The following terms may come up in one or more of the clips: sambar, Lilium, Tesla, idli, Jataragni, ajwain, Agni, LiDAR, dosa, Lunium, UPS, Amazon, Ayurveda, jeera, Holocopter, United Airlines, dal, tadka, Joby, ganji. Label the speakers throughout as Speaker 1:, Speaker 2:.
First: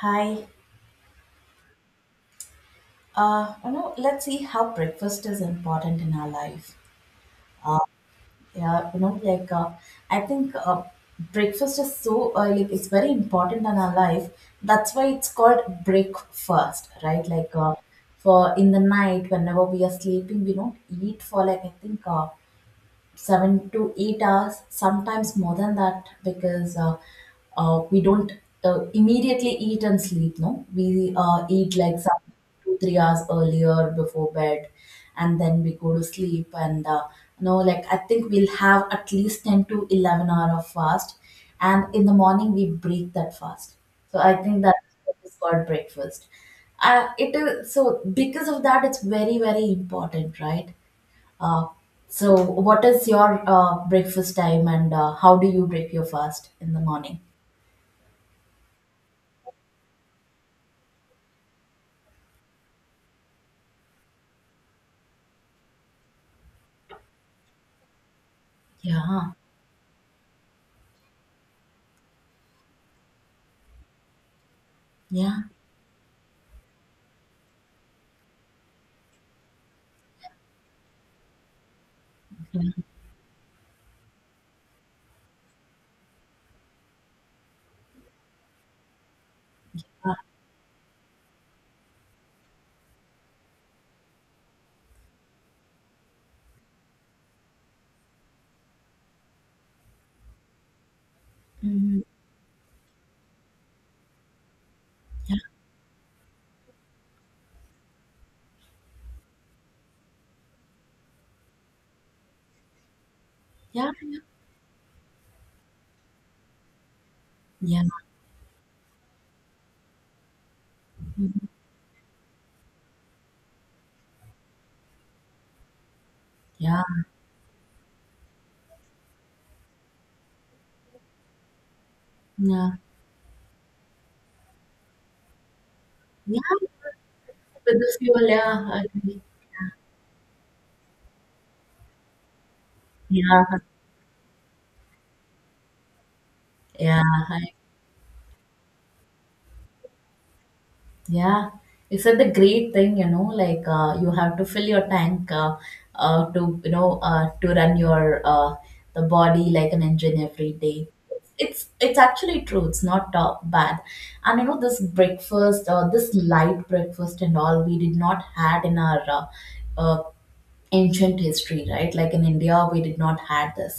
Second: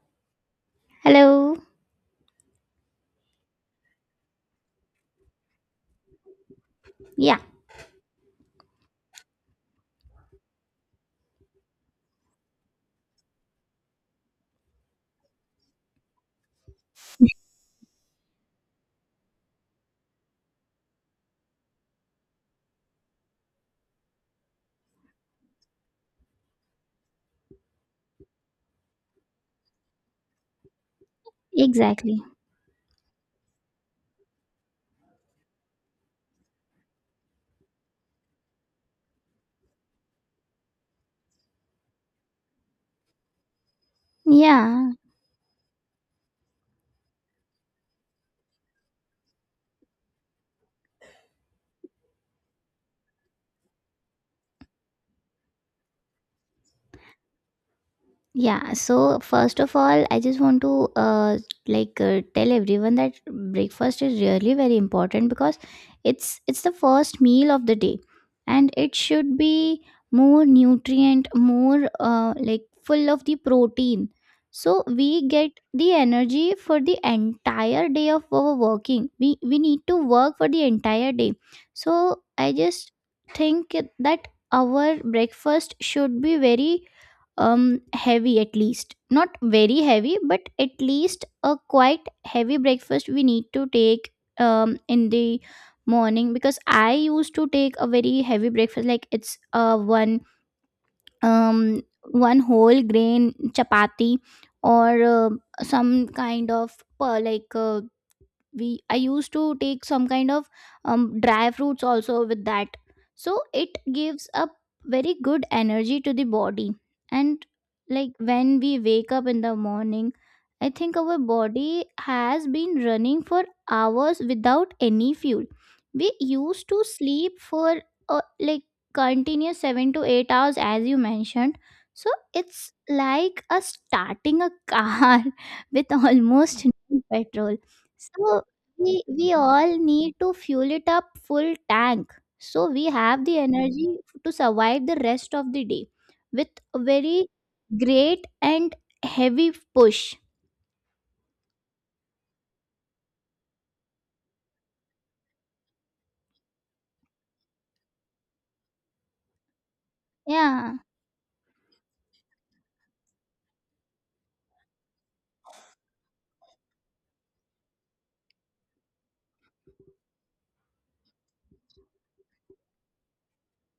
Speaker 1: Hi.
Speaker 2: Hello.
Speaker 1: You know, let's see how breakfast is important in our life.
Speaker 2: Yeah,
Speaker 1: Uh, yeah, you know, like I think Breakfast is like it's very important in our life. That's why it's called breakfast, right? For in the night, whenever we are sleeping, we don't eat for like I think 7 to 8 hours, sometimes more than that, because we don't immediately eat and sleep. No, we eat like some
Speaker 2: exactly.
Speaker 1: 2 3 hours earlier before bed, and then we go to sleep. And you know, like I think we'll have at least 10 to 11 hour of fast, and in the morning we break that fast. So I think that
Speaker 2: Yeah,
Speaker 1: is called breakfast. It is so because of that, it's very very important, right? Uh, so, what is your breakfast time and how do you break your fast in the morning?
Speaker 2: Yeah, so first of all, I just want to tell everyone that breakfast is really very important because it's the first meal of the day, and it
Speaker 1: Yeah,
Speaker 2: should be more nutrient, more like full of the protein, so we
Speaker 1: yeah,
Speaker 2: get the energy for the entire day of our working. We need to work for the entire day, so I
Speaker 1: yeah,
Speaker 2: just think that our breakfast should be very heavy, at least not very
Speaker 1: uh,
Speaker 2: heavy but at least a quite heavy breakfast we need to take in the morning because I used to take a very heavy breakfast, like it's one um
Speaker 1: mhm,
Speaker 2: one whole grain chapati or
Speaker 1: yeah,
Speaker 2: some kind of like we I used to take some kind of dry fruits also with that, so it
Speaker 1: yeah, yeah,
Speaker 2: gives a very good energy to the body. And
Speaker 1: yeah,
Speaker 2: like when we wake up in the morning, I think our
Speaker 1: mhm,
Speaker 2: body has been running for hours without any fuel. We used
Speaker 1: yeah,
Speaker 2: to sleep for uh, like continuous 7 to 8 hours, as you mentioned. So
Speaker 1: yeah,
Speaker 2: it's like a starting a car with
Speaker 1: yeah.
Speaker 2: almost no petrol,
Speaker 1: With this fuel,
Speaker 2: so
Speaker 1: yeah, I
Speaker 2: we
Speaker 1: agree.
Speaker 2: we all need to fuel it up full tank so we have the
Speaker 1: Yeah,
Speaker 2: energy to survive the rest of the day with a
Speaker 1: yeah,
Speaker 2: very
Speaker 1: I
Speaker 2: great and heavy push.
Speaker 1: Yeah, you said the great thing, you know, you have to fill your tank, to, you know, to run your the body like an engine every
Speaker 2: Yeah,
Speaker 1: day. It's actually true. It's not bad, and you know this breakfast, this light breakfast and all we did not had in our uh, ancient history, right? Like in India we did not had this,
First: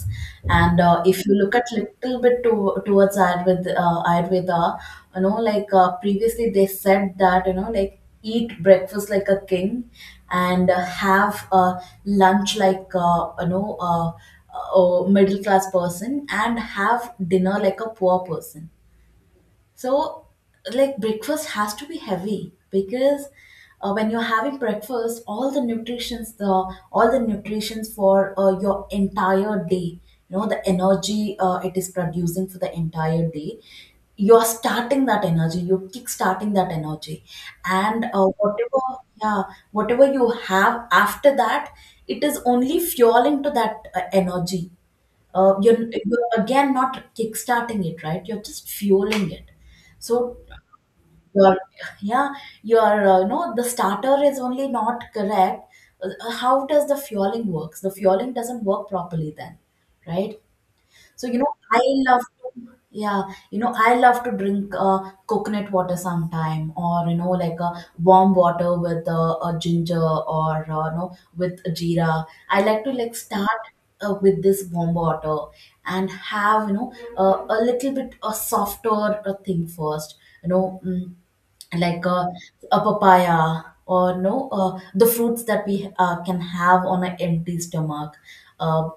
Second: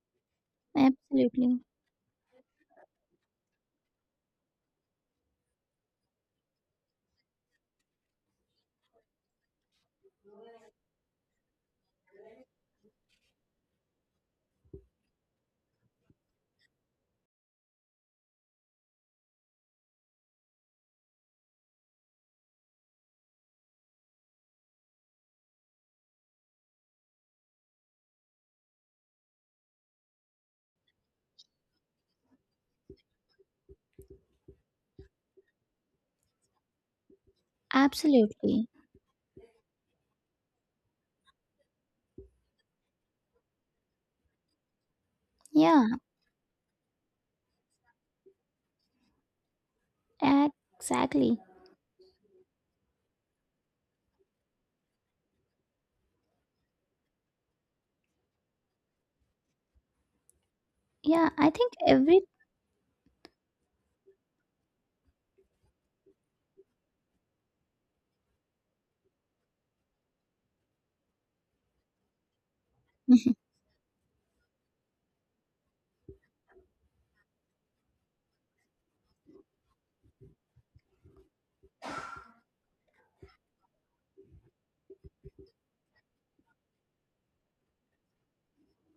Speaker 1: and if you look
Speaker 2: absolutely.
Speaker 1: at little bit towards Ayurveda, Ayurveda, you know, previously they said that you know like eat breakfast like a king, and have lunch like, a middle class person, and have dinner like a poor person. So, like breakfast has to be heavy because when you're having breakfast, all the nutritions, the all the nutritions for your entire day, you know, the energy it is producing for the entire day, you're starting that energy, you're kick-starting that energy, and
Speaker 2: Absolutely.
Speaker 1: whatever, yeah, whatever you have after that, it is only fueling to that energy.
Speaker 2: Yeah,
Speaker 1: You're again not kickstarting it, right? You're just fueling it. So
Speaker 2: exactly.
Speaker 1: your yeah, your no, the starter is only not correct. How does the fueling works? The fueling doesn't work properly then, right? So
Speaker 2: Yeah,
Speaker 1: you
Speaker 2: I
Speaker 1: know,
Speaker 2: think
Speaker 1: I love
Speaker 2: every
Speaker 1: to, yeah, you know, I love to drink coconut water sometime, or you know, like a warm water with a ginger or, you know, with a jeera. I like to like start with this warm water, and have, you know, a little bit a softer thing first, you know. Mm, like uh, a papaya or no, the fruits that we can have on an empty stomach, uh,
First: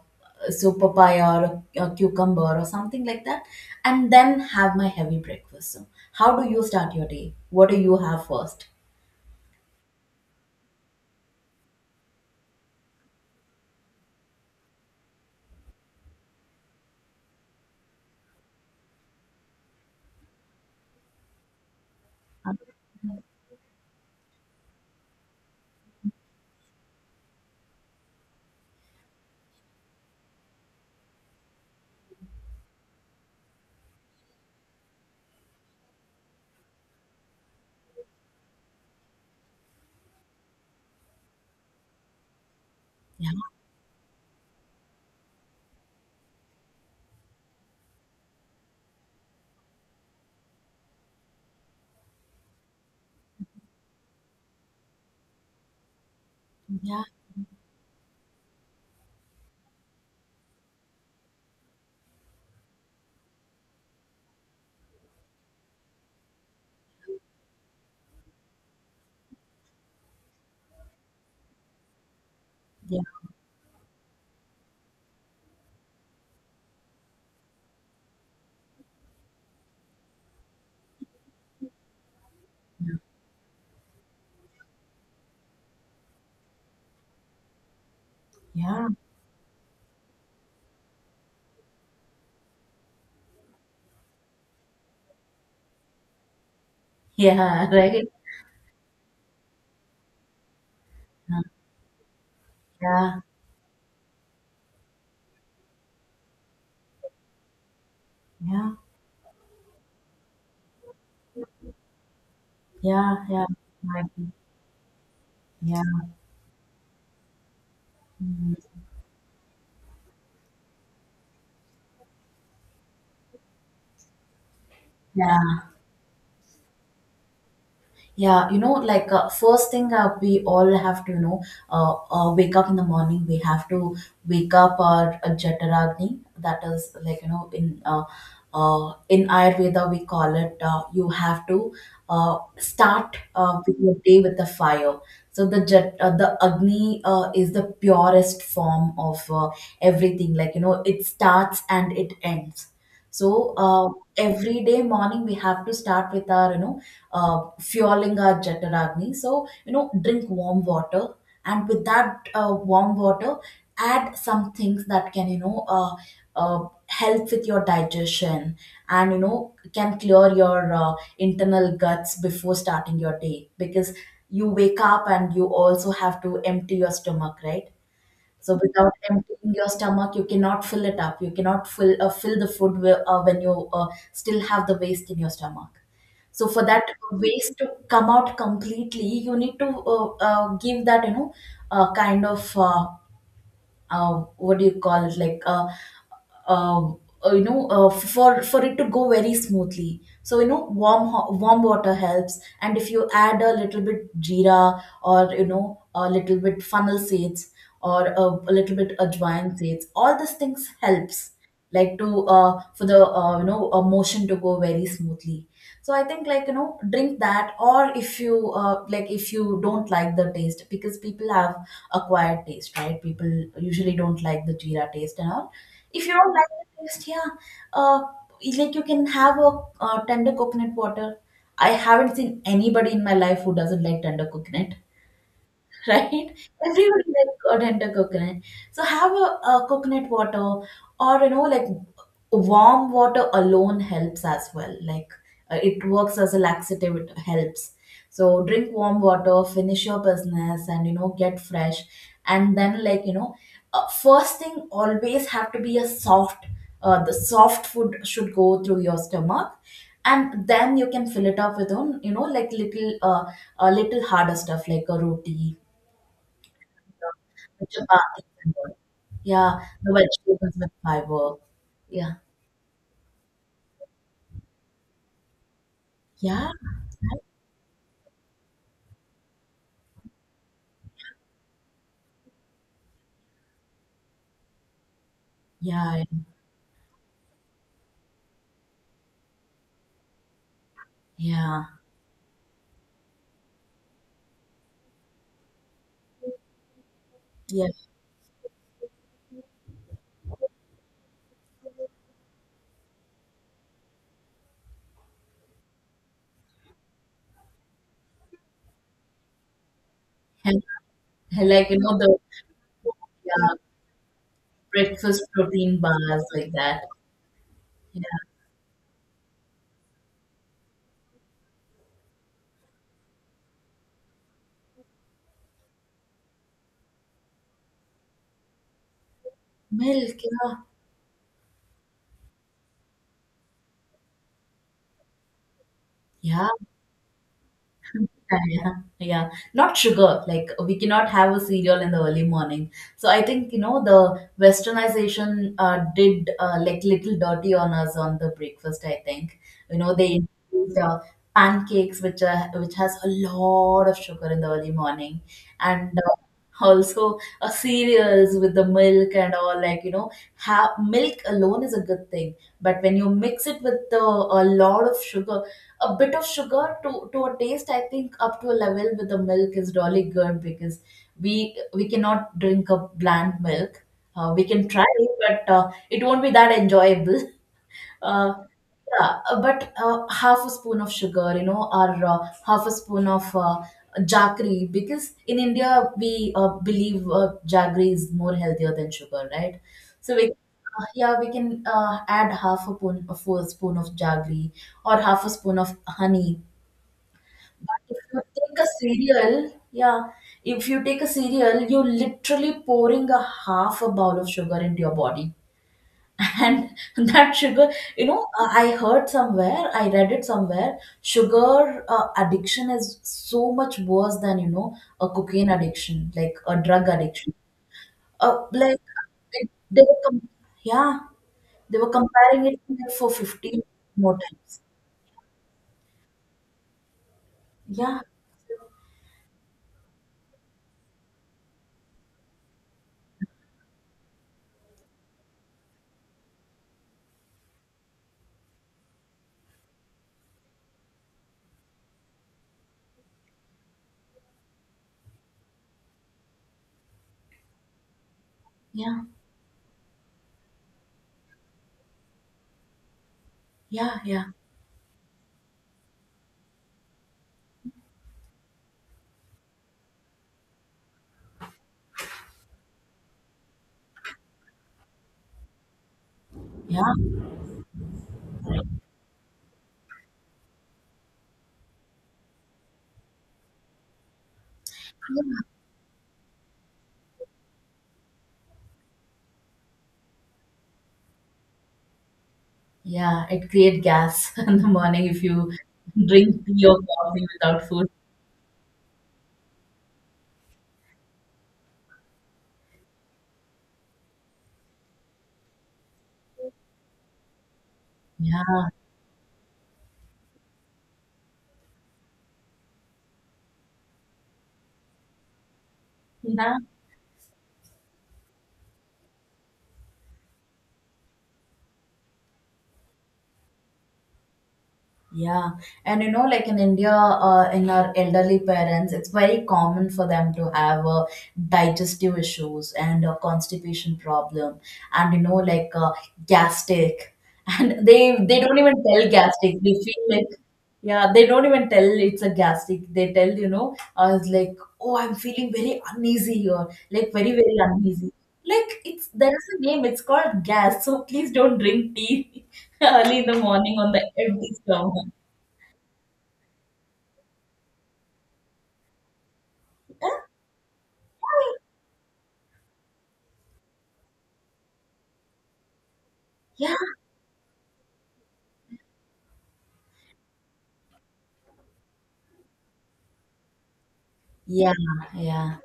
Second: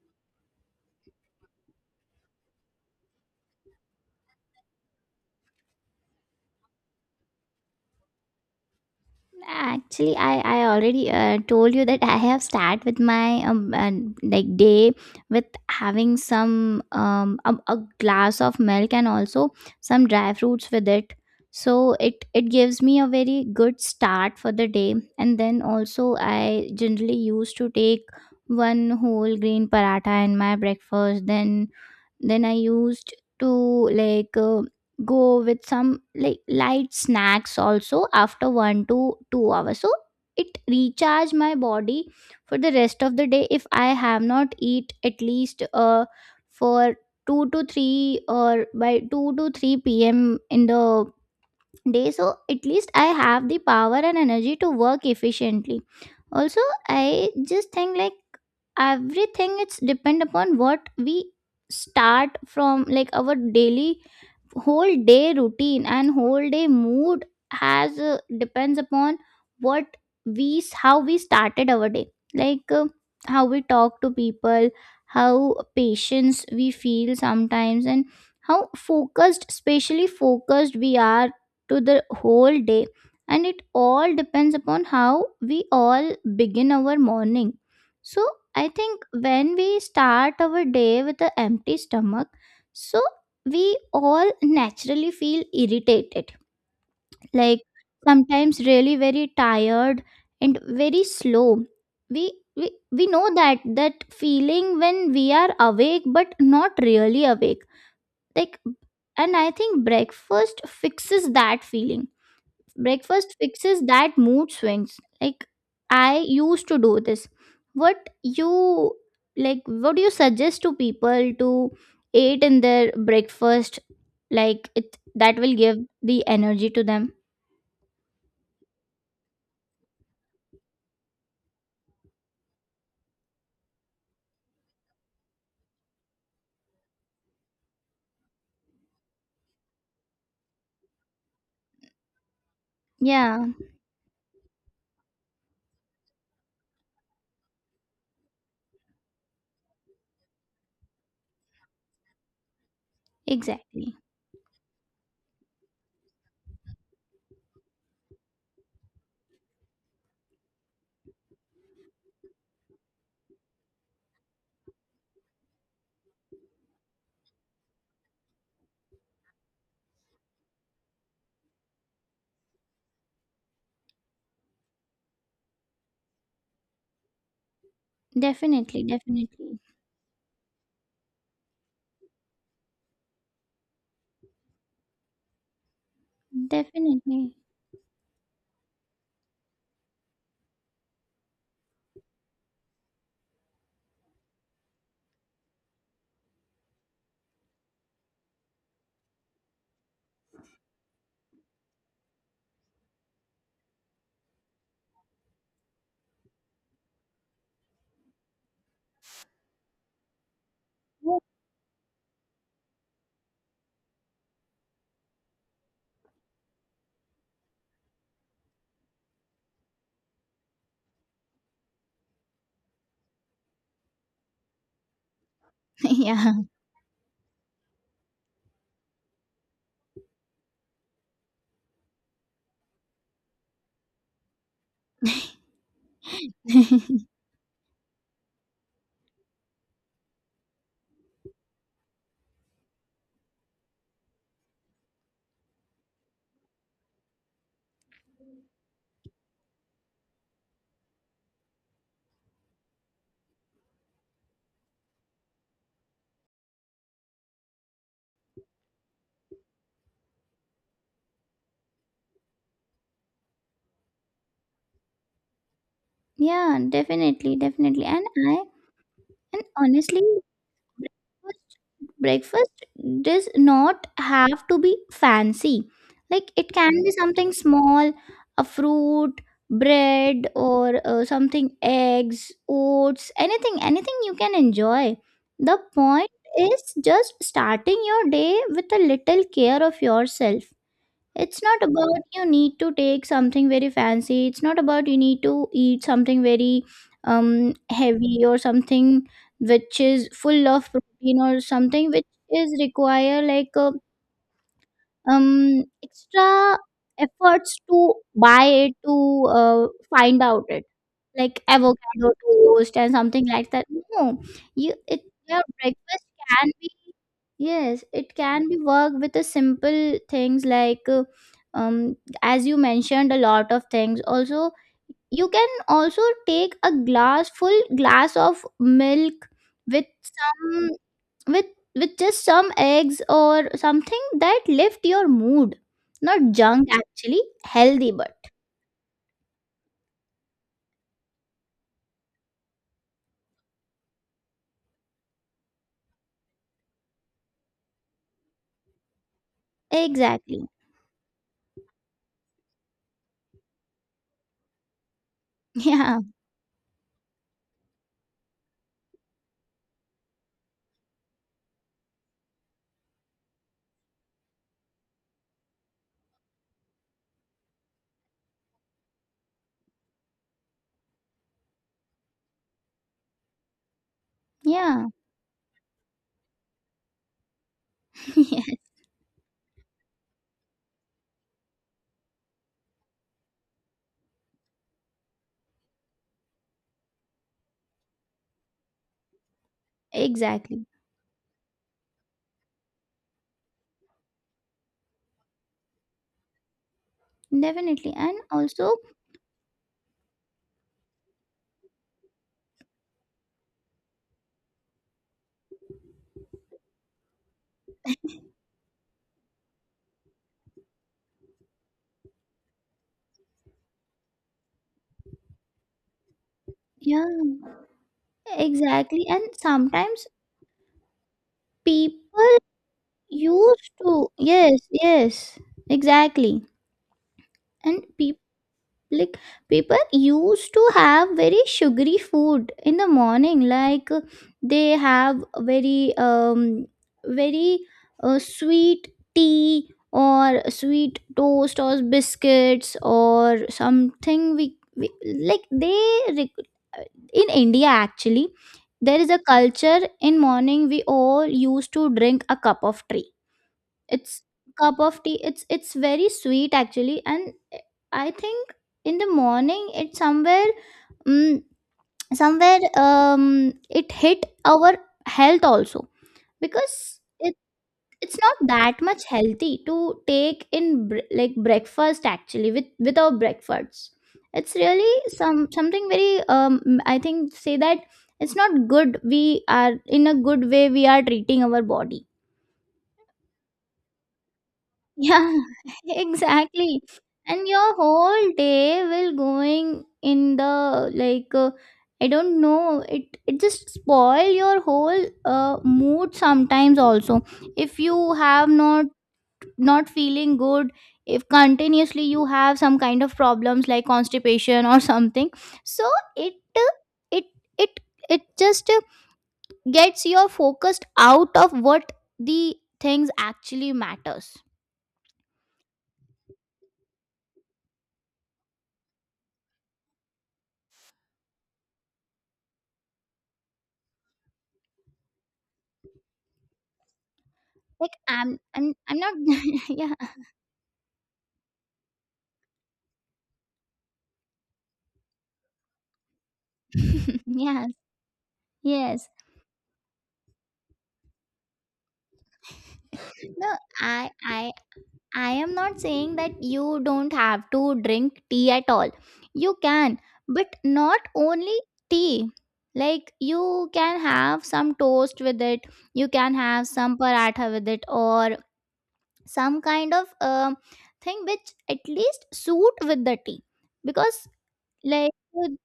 Speaker 1: so papaya or a cucumber or something like that, and then have my heavy breakfast. So how do you start your day? What do you have first?
Speaker 2: actually, I already told you that I have start with my like day with having some a glass of milk and also some dry fruits with it. So it
Speaker 1: Uh,
Speaker 2: gives me a very good start for the day. And then also I generally used to take one whole green paratha in my breakfast. Then I used to like uh, go with some like light snacks also after 1 to 2 hours, so it recharge my body for the rest of the
Speaker 1: yeah,
Speaker 2: day. If I have not eat at least for 2 to 3, or by 2 to 3 p.m. in the day, so at least I have the power and energy to work efficiently also.
Speaker 1: yeah,
Speaker 2: I just think like everything, it's depend upon what we start from, like our daily whole day routine and whole day mood has depends upon what how we started our day, like uh,
Speaker 1: yeah,
Speaker 2: how we talk to people, how patience we feel sometimes, and how focused, especially focused we are to the whole day. And it all depends upon how we all begin our morning. So I
Speaker 1: yeah,
Speaker 2: think when we start our day with an empty stomach, so we all naturally feel irritated, like
Speaker 1: yeah, right,
Speaker 2: sometimes really very tired and very
Speaker 1: yeah,
Speaker 2: slow. We
Speaker 1: yeah,
Speaker 2: know that that feeling when we are awake but not really awake, like.
Speaker 1: yeah,
Speaker 2: And I think breakfast fixes that feeling.
Speaker 1: yeah,
Speaker 2: Breakfast
Speaker 1: yeah,
Speaker 2: fixes that mood swings, like
Speaker 1: yeah, yeah,
Speaker 2: I used to do this. What you like, what do you suggest to people to eat in their breakfast, like it, that will
Speaker 1: yeah.
Speaker 2: give the energy to them?
Speaker 1: Yeah, you know, first thing, we all have to, you know, wake up in the morning. We have to wake up our Jataragni. That is like you know, in Ayurveda we call it. You have to start
Speaker 2: Yeah,
Speaker 1: with your day with the fire. So the jet, the Agni is the purest form of everything. Like you know, it starts and it ends. So
Speaker 2: exactly.
Speaker 1: every day morning we have to start with our, you know, fueling our Jataragni. So, you know, drink warm water, and with that warm water, add some things that can, you know, help with your digestion and, you know, can clear your internal guts before starting your day, because you wake up and you also have to empty your stomach, right? So
Speaker 2: Definitely.
Speaker 1: without
Speaker 2: Definitely.
Speaker 1: emptying your stomach, you cannot fill it up. You cannot fill fill the food where, when you still have the waste in your stomach. So for that
Speaker 2: Definitely.
Speaker 1: waste to come out completely, you need to give that you know kind of what do you call it, uh, for it to go very smoothly. So you know, warm water helps, and if you add a little bit jeera, or you know a little bit funnel seeds or a little bit ajwain seeds, all these things helps, like to for the you know, a motion to go very smoothly. So I think like you know, drink that, or if you like if you don't like the taste, because people have acquired taste, right? People usually don't like the jeera taste and all. If you
Speaker 2: Yeah.
Speaker 1: don't like the taste, yeah, uh, like you can have a tender coconut water. I haven't seen anybody in my life who doesn't like tender coconut right? Everybody like got into coconut. So have a coconut water, or you know, like warm water alone helps as well. Like it works as a laxative. It helps. So drink warm water, finish your business, and you know get fresh. And then like you know, first thing always have to be a soft. The soft food should go through your stomach, and then you can fill it up with own. You know, like little a little harder stuff like a roti
Speaker 2: Yeah, definitely,
Speaker 1: with
Speaker 2: definitely. and
Speaker 1: chapatis
Speaker 2: i
Speaker 1: and all.
Speaker 2: and
Speaker 1: Yeah, the
Speaker 2: honestly,
Speaker 1: vegetables with fiber.
Speaker 2: breakfast
Speaker 1: Yeah,
Speaker 2: breakfast does not have to be fancy. Like
Speaker 1: yeah,
Speaker 2: it can be something small, a fruit, bread, or something, eggs, oats, anything, anything you can enjoy. The
Speaker 1: yeah,
Speaker 2: point is just starting your day with a little care of yourself. It's
Speaker 1: yeah,
Speaker 2: not about you need to take something very fancy. It's not about you need to eat something very
Speaker 1: yeah.
Speaker 2: heavy or something which is full of protein, or something which is require extra efforts to buy it, to find out
Speaker 1: And,
Speaker 2: it, like
Speaker 1: and like you know
Speaker 2: avocado
Speaker 1: the
Speaker 2: toast and something like
Speaker 1: yeah,
Speaker 2: that. No, you it
Speaker 1: breakfast
Speaker 2: your
Speaker 1: protein
Speaker 2: breakfast
Speaker 1: bars like
Speaker 2: can be.
Speaker 1: that.
Speaker 2: Yes,
Speaker 1: Yeah,
Speaker 2: it can be worked with the simple things, um as you mentioned, a lot of things. Also, you can also take a glass, full glass of milk with
Speaker 1: milk. Yeah,
Speaker 2: some, with with just some eggs or something that lift your mood. Not
Speaker 1: yeah.
Speaker 2: junk, actually healthy but
Speaker 1: Yeah, yeah, yeah. Not sugar. Like we cannot have a cereal in the early morning. So I think you know the westernization did like little dirty on us on the breakfast. I think you know they
Speaker 2: exactly.
Speaker 1: introduced pancakes, which has a lot of sugar in the early morning, and
Speaker 2: Yeah.
Speaker 1: also cereals with the milk and all. Like you know, have milk alone is a good thing, but when you mix it with a lot of sugar, a bit of sugar to a taste, I think up to a level with the milk is really good, because we we cannot drink a bland milk. We can try
Speaker 2: Yeah.
Speaker 1: it, but it won't be that enjoyable uh, yeah, but half a spoon of sugar, you know, or half a spoon of jaggery, because in India we believe jaggery is more healthier than sugar, right? So we
Speaker 2: Exactly.
Speaker 1: yeah, we can add half a spoon, a full spoon of jaggery, or half a spoon of honey. But
Speaker 2: Definitely.
Speaker 1: if
Speaker 2: And
Speaker 1: you take a
Speaker 2: also,
Speaker 1: cereal, yeah, if you take a cereal, you're literally pouring a half a bowl of sugar into your body. And that sugar, you know, I heard somewhere, I read it somewhere, sugar addiction is so much worse than, you know, a cocaine addiction, like a drug
Speaker 2: yeah,
Speaker 1: addiction. Uh, like,
Speaker 2: exactly. And
Speaker 1: it- they were
Speaker 2: sometimes
Speaker 1: com- yeah, they were
Speaker 2: people
Speaker 1: comparing it to, like for 15
Speaker 2: used to,
Speaker 1: more times.
Speaker 2: yes, yes, exactly. And
Speaker 1: Yeah,
Speaker 2: people like people used to have very sugary food in the morning, they have very very sweet tea, or sweet toast, or biscuits, or something we like they re- in India actually,
Speaker 1: yeah,
Speaker 2: there is a culture, in morning we all used to drink a cup of tea.
Speaker 1: yeah,
Speaker 2: It's
Speaker 1: yeah,
Speaker 2: cup of tea, it's very sweet actually. And I think in the morning it somewhere, mm, somewhere it hit our health also. Because
Speaker 1: yeah.
Speaker 2: it's not that much healthy to take in like breakfast actually, with our breakfasts. It's really some something very I think say that it's not good, we are in a good way we are treating our body.
Speaker 1: Yeah, it creates gas in the morning if
Speaker 2: Yeah,
Speaker 1: you drink tea or
Speaker 2: exactly.
Speaker 1: coffee
Speaker 2: And
Speaker 1: without
Speaker 2: your
Speaker 1: food.
Speaker 2: whole day will going in the I don't know, it just spoil your whole mood sometimes also. If you have
Speaker 1: Yeah,
Speaker 2: not not feeling good, if continuously you have some kind of problems like constipation or something, so it
Speaker 1: yeah,
Speaker 2: uh, it it it just gets your focused out of what the things actually matters.
Speaker 1: yeah. And you know, like in India, in our elderly parents, it's very common for them to have digestive issues and a constipation problem, and you know, gastric. And
Speaker 2: Like
Speaker 1: they
Speaker 2: I'm
Speaker 1: don't
Speaker 2: I'm
Speaker 1: even
Speaker 2: I'm
Speaker 1: tell
Speaker 2: not
Speaker 1: gastric. They
Speaker 2: yeah.
Speaker 1: feel like. Yeah, they don't even tell it's a gastric. They tell, you know, I was like, oh, I'm feeling very uneasy, or like very, very
Speaker 2: Yes,
Speaker 1: uneasy. Like it's
Speaker 2: yes.
Speaker 1: there is a name, it's called gas. So please don't drink tea early in the
Speaker 2: No,
Speaker 1: morning on the
Speaker 2: I
Speaker 1: empty
Speaker 2: I
Speaker 1: stomach.
Speaker 2: I am not saying that you don't have to drink tea at all. You can, but not only tea. Like you can have some toast with it, you can have
Speaker 1: Yeah,
Speaker 2: some paratha with it, or some kind of thing which at least suit with the tea. Because
Speaker 1: yeah,
Speaker 2: like
Speaker 1: yeah,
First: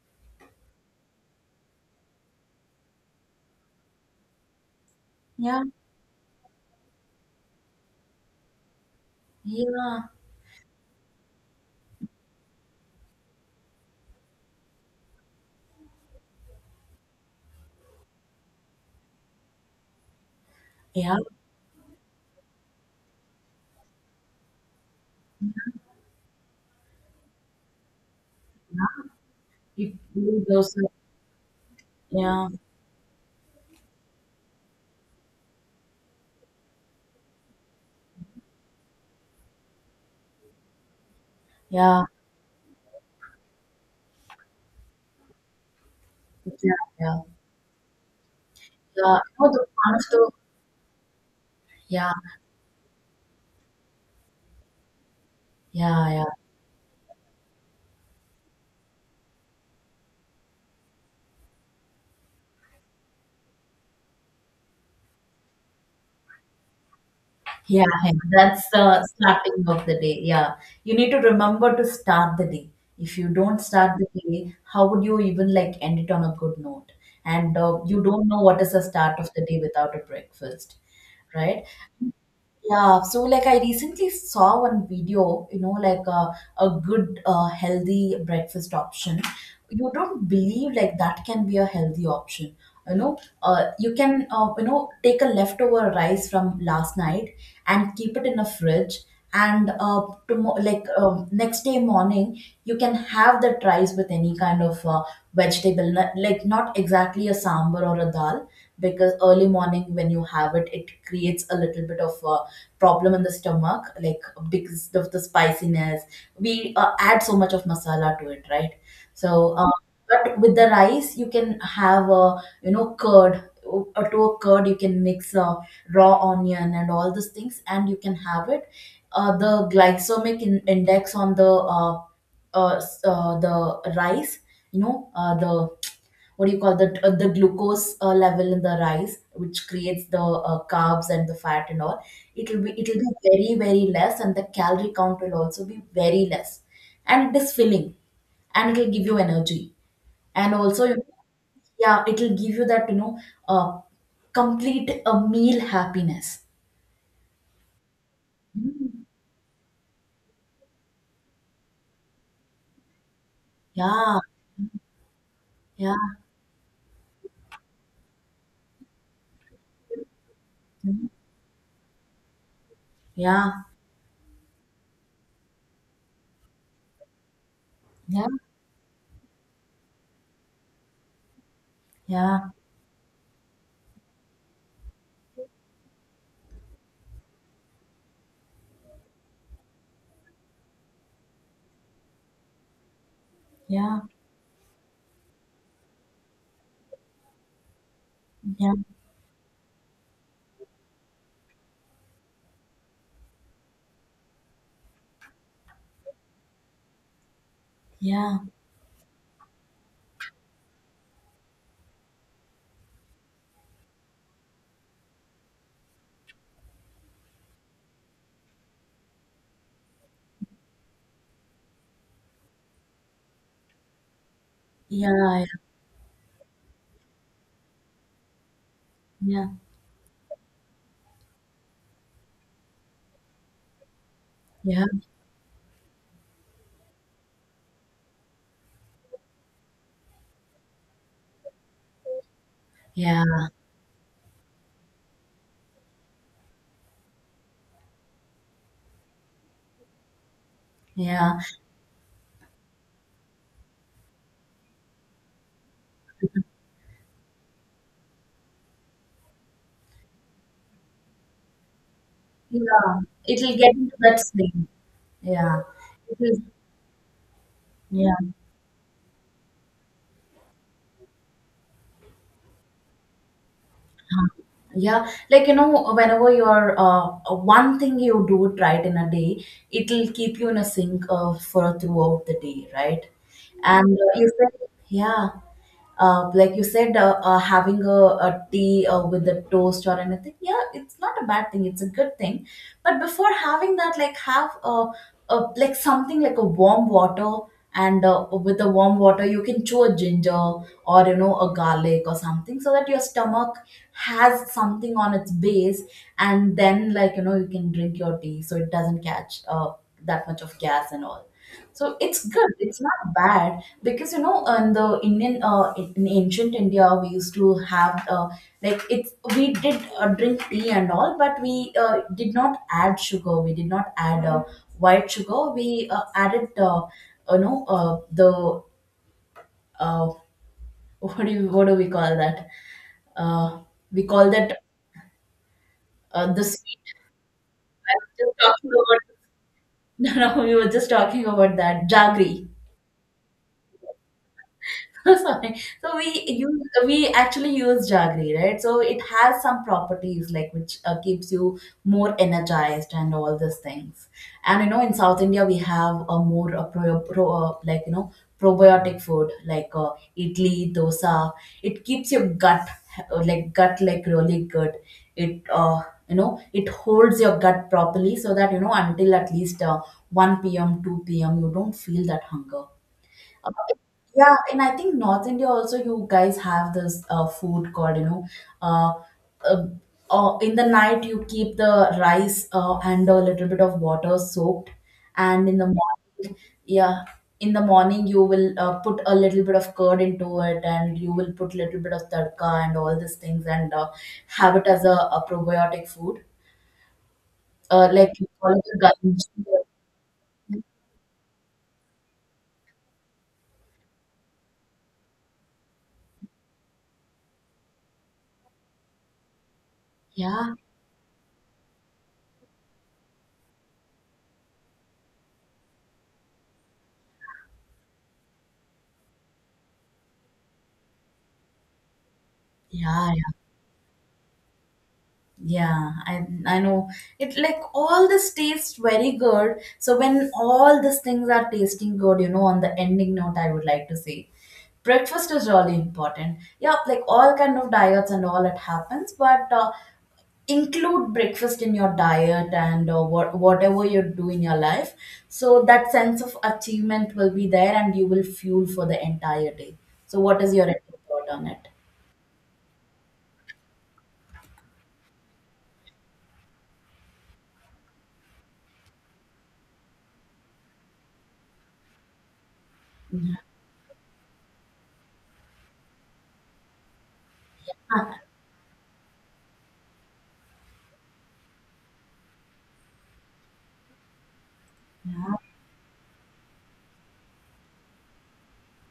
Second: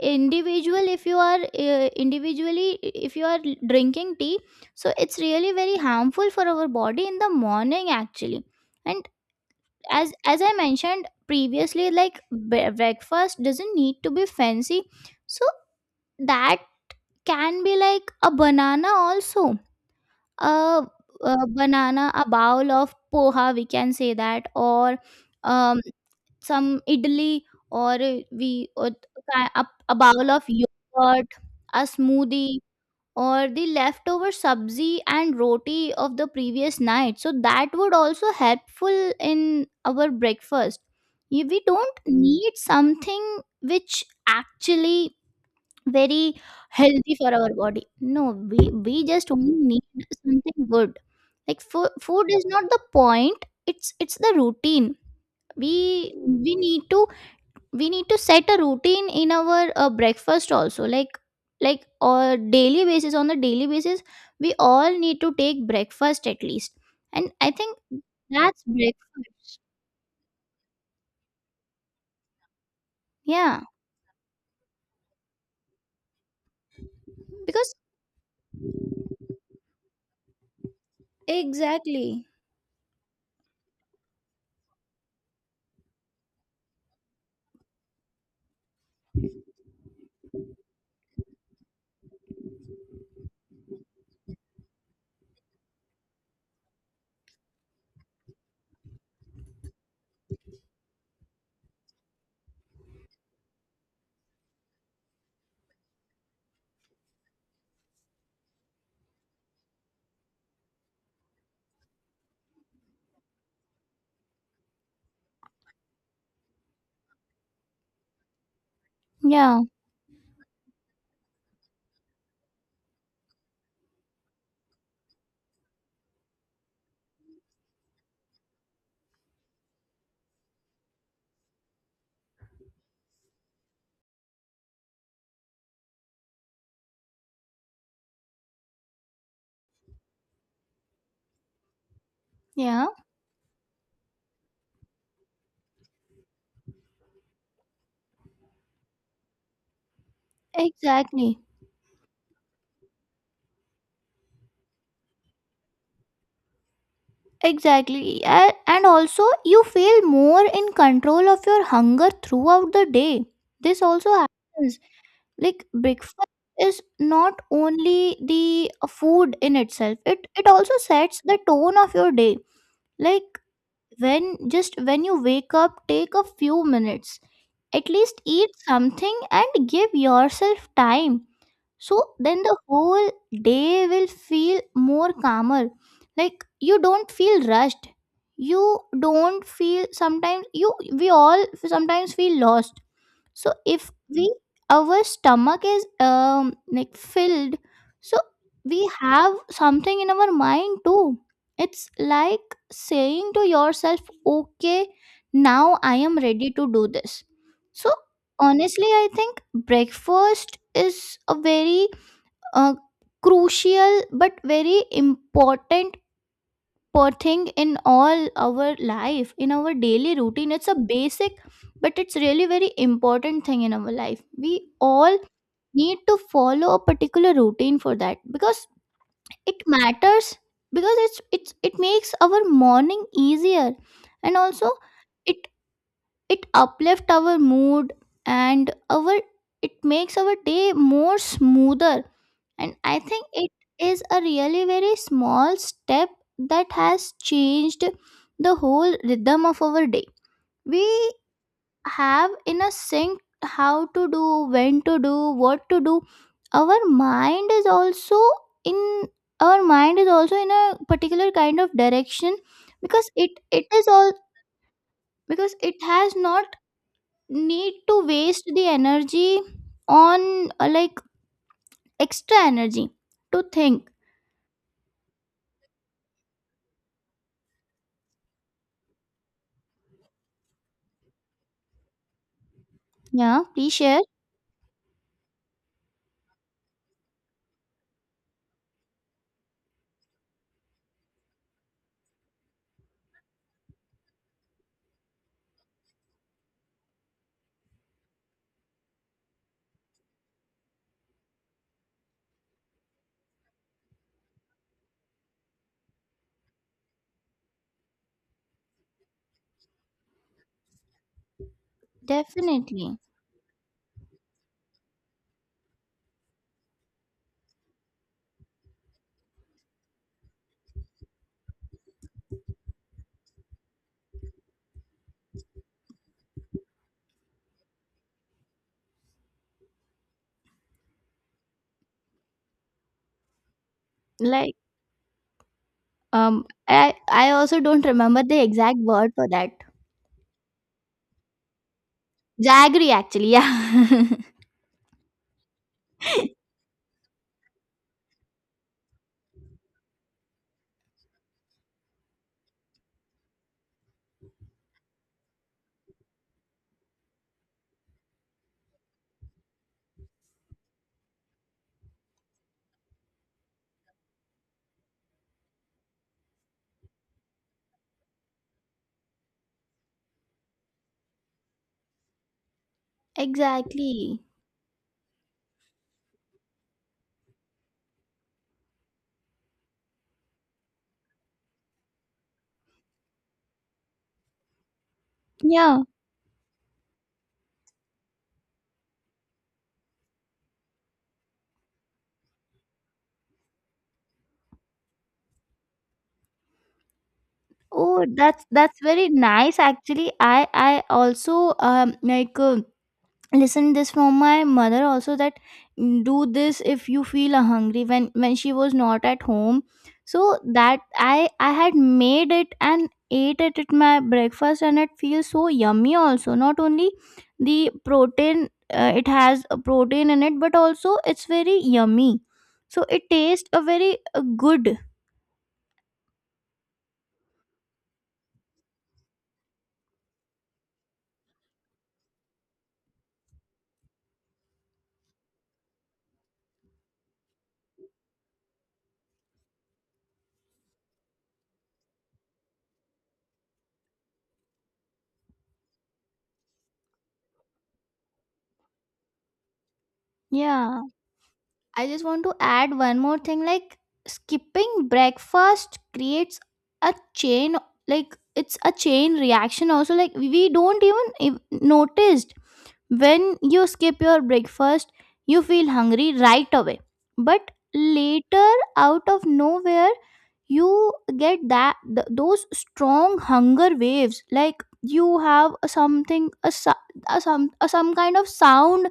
Speaker 2: individually if you are drinking tea, so it's really
Speaker 1: yeah,
Speaker 2: very harmful for our body in the morning actually. And
Speaker 1: yeah,
Speaker 2: as I mentioned previously, like breakfast doesn't need to be fancy, so that can be like a banana also, a,
Speaker 1: yeah.
Speaker 2: a banana, a bowl of poha, we can say that, or um some idli, or we or ki-
Speaker 1: It,
Speaker 2: a bowl of
Speaker 1: those.
Speaker 2: yogurt, a
Speaker 1: Yeah, yeah,
Speaker 2: smoothie, or the leftover sabzi and roti of the previous night. So that would also helpful in our breakfast. We don't
Speaker 1: yeah,
Speaker 2: need something which actually very
Speaker 1: yeah, yeah.
Speaker 2: healthy for our body. No, we,
Speaker 1: You
Speaker 2: we
Speaker 1: know,
Speaker 2: just only
Speaker 1: the
Speaker 2: need
Speaker 1: one of the,
Speaker 2: something good. Like
Speaker 1: yeah,
Speaker 2: food is not the point. It's the routine
Speaker 1: yeah,
Speaker 2: we
Speaker 1: yeah.
Speaker 2: we need to we need to set a routine in our breakfast also, like or daily basis, on the daily basis we all need to take breakfast at least. And I think
Speaker 1: Yeah, yeah,
Speaker 2: that's
Speaker 1: that's the
Speaker 2: breakfast.
Speaker 1: starting of the day. Yeah, you need to remember to start the day. If you don't
Speaker 2: Yeah,
Speaker 1: start the day, how would you even like end it on a good note? And
Speaker 2: because
Speaker 1: you don't know what is the start of the day without a breakfast, right?
Speaker 2: exactly.
Speaker 1: Yeah, so like I recently saw one video, you know, a good healthy breakfast option. You don't believe like that can be a healthy option. You can take a leftover rice from last night and keep it in a fridge, and tomorrow next day morning you can have that rice with any kind of vegetable, like not exactly a sambar or a dal, because early morning when you have it, it creates a little bit of problem in the stomach, like because of the spiciness we add so much of masala to it, right? so
Speaker 2: Yeah,
Speaker 1: um, but with the rice you can have a, curd. To a curd you can mix raw onion and all these things, and you can have it. The glycemic index on the uh, the rice, you know the, what do you call that, the glucose level in the rice, which creates the carbs and the fat and all, it'll be
Speaker 2: yeah,
Speaker 1: it'll be very very less, and the calorie count will also be very less, and it is filling, and it'll give you energy, and also you,
Speaker 2: exactly,
Speaker 1: yeah, it'll give you that, uh, complete a meal happiness.
Speaker 2: exactly. And also you feel more in control of your hunger throughout the day. This also
Speaker 1: Yeah,
Speaker 2: happens, like
Speaker 1: yeah,
Speaker 2: breakfast is not only the food in itself, it also sets the tone of your day. Like
Speaker 1: yeah,
Speaker 2: when, just when you wake up, take a few minutes, at least
Speaker 1: yeah,
Speaker 2: eat something and give yourself time, so then
Speaker 1: yeah,
Speaker 2: the whole day will feel more calmer. Like you don't feel rushed, you don't feel, sometimes you, we all sometimes feel lost. So if
Speaker 1: yeah,
Speaker 2: we our stomach is like filled, so
Speaker 1: yeah,
Speaker 2: we have something in our mind too. It's like saying to yourself, okay, now I am ready to do this. So
Speaker 1: yeah,
Speaker 2: honestly, I think breakfast is a very uh, crucial but very important thing in all our life, in our daily routine. It's a basic, but it's really very important thing in our life. We all
Speaker 1: yeah,
Speaker 2: need to follow a particular routine for that, because
Speaker 1: yeah,
Speaker 2: it matters, because it's it makes our morning easier. And also
Speaker 1: yeah,
Speaker 2: it it uplift our mood, and our it makes our day more smoother. And I
Speaker 1: yeah,
Speaker 2: think it is a really very small step that has changed the whole rhythm of our day. We
Speaker 1: yeah.
Speaker 2: have in a sync, how to do, when to do, what to do. our mind is also in our mind is also in a particular kind of direction,
Speaker 1: Yeah,
Speaker 2: because
Speaker 1: it'll
Speaker 2: it
Speaker 1: get
Speaker 2: is
Speaker 1: into
Speaker 2: all,
Speaker 1: that same.
Speaker 2: because
Speaker 1: Yeah,
Speaker 2: it has
Speaker 1: it is.
Speaker 2: not need to
Speaker 1: Yeah,
Speaker 2: waste the energy on extra energy to think.
Speaker 1: huh, yeah. Whenever you're one thing you do it right in a day, it'll keep you in a sync for throughout the day, right?
Speaker 2: Yeah, please
Speaker 1: And
Speaker 2: share.
Speaker 1: you said, yeah. Like you said, having a tea with the toast or anything, yeah, it's not a bad thing. It's a good thing. But before having that, like have a, like, something like a warm water, and with the warm water, you can chew a ginger, or a garlic or something, so that your stomach has something on its base, and then you can drink your tea, so it doesn't catch that much of gas and all. So it's good. It's
Speaker 2: Definitely,
Speaker 1: not bad because, you know, in the Indian, in ancient India, we used to have like it's, we did drink tea and all, but we did not add sugar. We did not add white sugar. We added, the uh, what do you, what do we call that? Uh, we call
Speaker 2: like
Speaker 1: that the sweet.
Speaker 2: I also don't
Speaker 1: I was
Speaker 2: remember
Speaker 1: just
Speaker 2: the
Speaker 1: talking
Speaker 2: exact
Speaker 1: about.
Speaker 2: word for that.
Speaker 1: No, no, we were just talking about that jaggery.
Speaker 2: Jaggery, actually, yeah.
Speaker 1: Sorry. So we use, we actually use jaggery, right? So it has some properties, like, which keeps you more energized and all these things. And you know, in South India, we have a more a pro like, you know, probiotic food like idli, dosa. It keeps your gut like gut like really good. It you know it holds your gut properly, so that you know until at least 1 p.m 2 p.m you don't feel that hunger.
Speaker 2: Exactly.
Speaker 1: Yeah, and I think North India also, you guys have this food called, you know, uh, uh, in the night you keep the rice and a little bit of water soaked, and in the
Speaker 2: Yeah.
Speaker 1: morning, yeah, in the morning you will put a little bit of curd into it, and you will put little bit of tadka and all these things, and have it as a probiotic food,
Speaker 2: Oh,
Speaker 1: like you call it a
Speaker 2: that's very
Speaker 1: ganji.
Speaker 2: nice actually. I also like Listen this from my mother also that do this if you feel hungry when she was not at home. So
Speaker 1: Yeah,
Speaker 2: that I had made it and ate it at my breakfast, and it feels so yummy also. Not only the protein, it has a protein in it, but also it's very yummy, so
Speaker 1: yeah,
Speaker 2: it
Speaker 1: yeah.
Speaker 2: tastes a very good.
Speaker 1: Yeah, I know, it like all this tastes very good. So when all these things are tasting good, you know, on the ending note, I would like to say breakfast is really important. Yeah, like all kind of diets and all it happens, but include breakfast in your diet and whatever you do in your life. So that sense of achievement will be there, and you will fuel for the entire day. So what is your
Speaker 2: Yeah,
Speaker 1: thought on it?
Speaker 2: I just want to add one more thing, like skipping breakfast creates a chain, like it's a chain reaction also, like we don't even noticed. When you skip your breakfast, you feel hungry right away, but later, out of nowhere, you get that those strong hunger waves. Like you
Speaker 1: Yeah,
Speaker 2: have a something, a, su- a some kind of sound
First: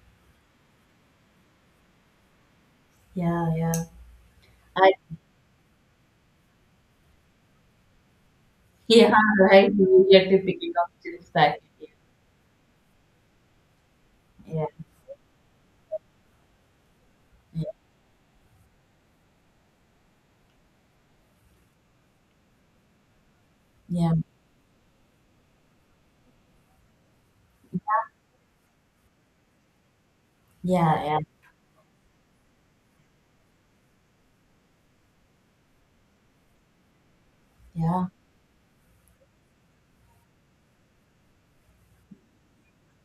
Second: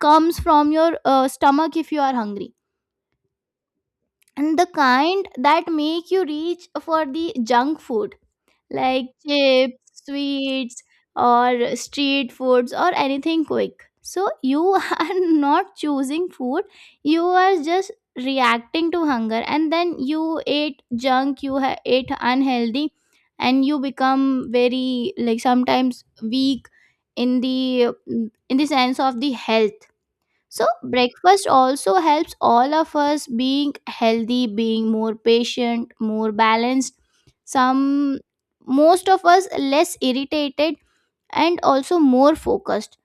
Speaker 2: comes from your stomach if you are hungry.
Speaker 1: yeah,
Speaker 2: And the
Speaker 1: yeah.
Speaker 2: kind that make you reach for the junk food, like
Speaker 1: Yeah, right.
Speaker 2: chips,
Speaker 1: You immediately picking
Speaker 2: sweets,
Speaker 1: up things that,
Speaker 2: or street foods, or anything quick. So you
Speaker 1: yeah,
Speaker 2: are not choosing food, you are just reacting to hunger. And then you ate junk, you ate unhealthy, and you
Speaker 1: yeah,
Speaker 2: become very like sometimes weak in the in the sense of the health. So
Speaker 1: yeah,
Speaker 2: breakfast also helps all of us being healthy, being more patient, more balanced.
Speaker 1: yeah,
Speaker 2: Some, most of us less irritated, and also more focused.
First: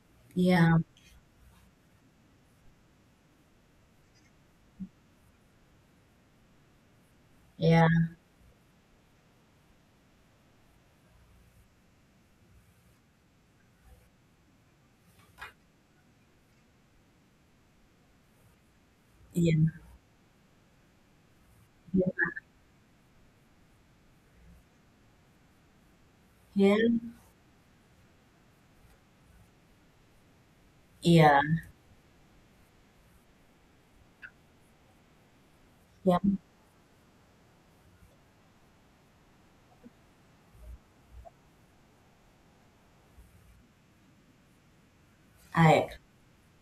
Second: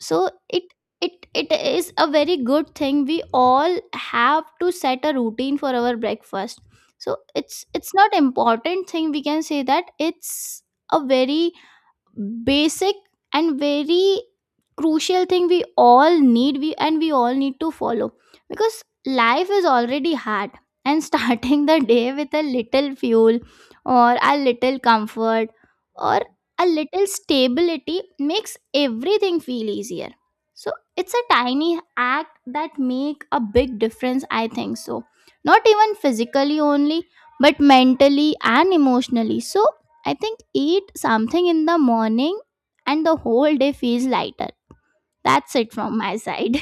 Speaker 2: So it
Speaker 1: yeah, yeah,
Speaker 2: it it is a very good thing. We all have to set a routine for our breakfast. So it's
Speaker 1: yeah,
Speaker 2: it's not important thing, we can say that it's a very basic and very crucial thing, we all need to follow, because life
Speaker 1: yeah,
Speaker 2: is already hard and starting the day with a little fuel, or a little comfort, or a
Speaker 1: yeah,
Speaker 2: little
Speaker 1: yeah,
Speaker 2: stability makes everything feel easier. So it's a
Speaker 1: yeah,
Speaker 2: tiny act that make a big difference, I think so, not even
Speaker 1: yeah.
Speaker 2: physically only, but mentally and emotionally. So I think eat something in the morning, and the whole day feels lighter. That's it
Speaker 1: I,
Speaker 2: from my side.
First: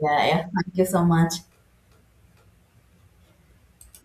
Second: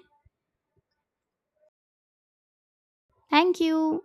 Speaker 1: yeah, yeah. Thank you so much.
Speaker 2: Thank you.